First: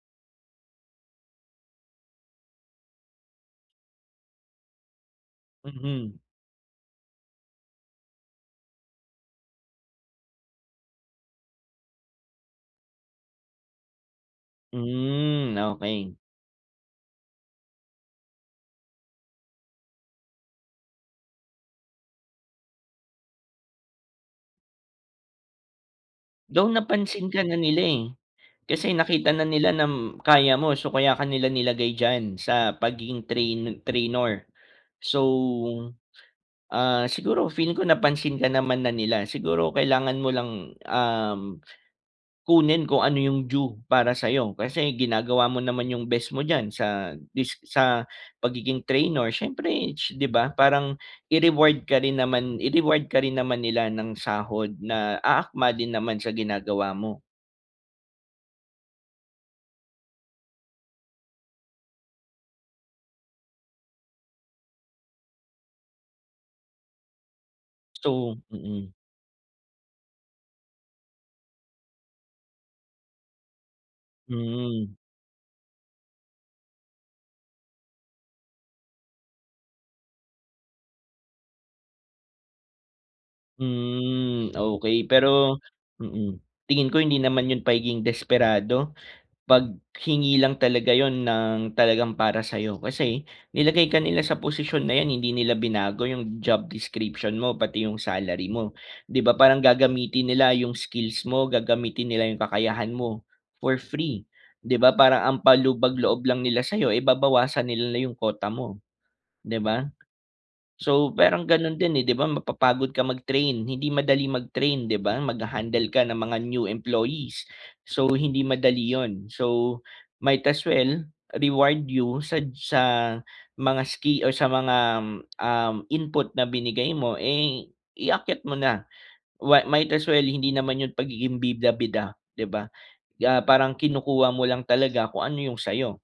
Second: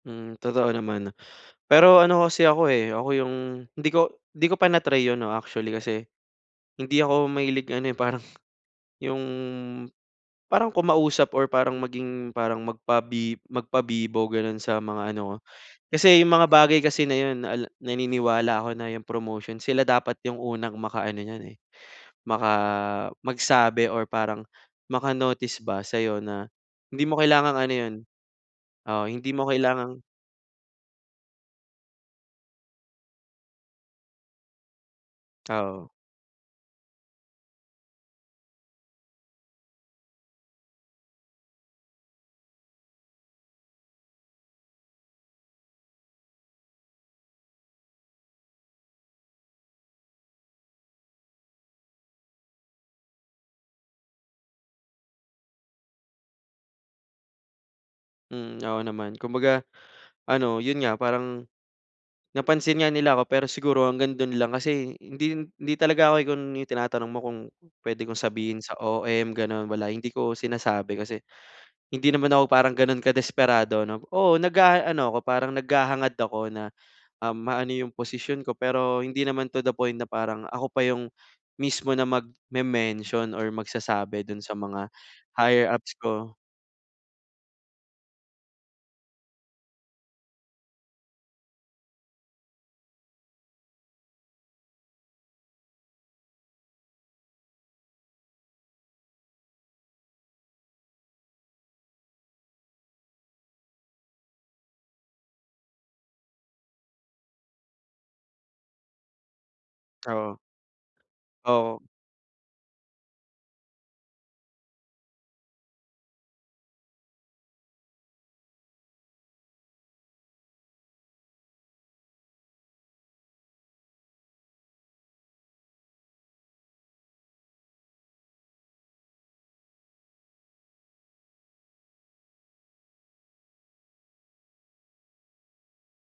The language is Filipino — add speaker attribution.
Speaker 1: Hmm, totoo naman. Pero ano kasi ako eh, ako yung hindi ko hindi ko pa na-try 'yon, 'no, actually kasi,
Speaker 2: Mhm.
Speaker 1: hindi ako mahilig ano eh, parang yung, parang kumausap or parang maging, parang magpa magpabibo, gano'n, sa mga ano ko.
Speaker 2: Mm, okey.
Speaker 1: Kasi yung mga bagay kasi na 'yon, ala naniniwala ako na yung promotion, sila dapat yung unang makaano niyan eh, maka magsabi or parang maka-notice ba, sa'yo na,
Speaker 2: Though,
Speaker 1: hindi mo
Speaker 2: napansin ka na
Speaker 1: kailangang ano
Speaker 2: nila
Speaker 1: 'yon
Speaker 2: eh, kasi
Speaker 1: oo, hindi
Speaker 2: nakita na
Speaker 1: mo
Speaker 2: nila
Speaker 1: kailangang
Speaker 2: nam kaya mo. So, kaya ka nila nilagay diyan, sa pagiging train trainor. So,
Speaker 1: Oo.
Speaker 2: ah, siguro feeling ko napansin ka naman na nila, siguro kailangan mo lang, um, kunin kung ano yung due para sa'yo. Kasi ginagawa mo naman yung best mo diyan sa dis sa pagiging trainor siyempre, 'di ba? Parang i-reward ka rin naman i-reward ka rin naman nila ng sahod na aakma din naman sa ginagawa mo.
Speaker 1: Mm, oo naman. Kumbaga ano, 'yon nga, parang, napansin nga nila ako pero siguro hanggang do'n lang kasi hindi hindi talaga ako igun yung tinatanong mo kung, puwede kong
Speaker 2: So
Speaker 1: sabihin sa
Speaker 2: mm.
Speaker 1: OM, gano'n, wala hindi ko sinasabi kasi, hindi naman ako parang gano'n kadesperado, 'no? Oo,
Speaker 2: Hmm.
Speaker 1: nag-aano ako, parang naghahangad ako na, um, maano yung posisyon ko, pero hindi naman to the point na parang, ako pa yung mismo na mag-me-mention or magsasabi do'n sa
Speaker 2: Hmm,
Speaker 1: mga
Speaker 2: okey, pero,
Speaker 1: higher-ups ko.
Speaker 2: mm, tingin ko hindi naman 'yon pagiging desperado, paghingi lang talaga 'yon ng talagang para sa'yo. Kasi, nilagay ka nila sa posisyon na yan, hindi nila binago yung job description mo, pati yung salary mo. 'Di ba, parang gagamitin nila yung skills mo, gagamitin nila yung kakayahan mo, for free, 'di ba, parang ang pampalubag-loob lang nila sa'yo eh, babawasan nila na, yung quota mo, 'di ba?
Speaker 1: Oo.
Speaker 2: So, parang gano'n
Speaker 1: Oo.
Speaker 2: din eh, 'di ba, mapapagod ka mag-train, hindi madaling mag-train, 'di ba? Mag-ha-handle ka ng mga new employees, so, hindi madali 'yon. So, might as well, reward you sad sa mga ski or sa mga, um, input na binigay mo, eh, iakyat mo na, wa might as well, hindi naman 'yon pagiging bida-bida, 'di ba, ah, parang kinukuha mo lang talaga kung ano yung sa'yo.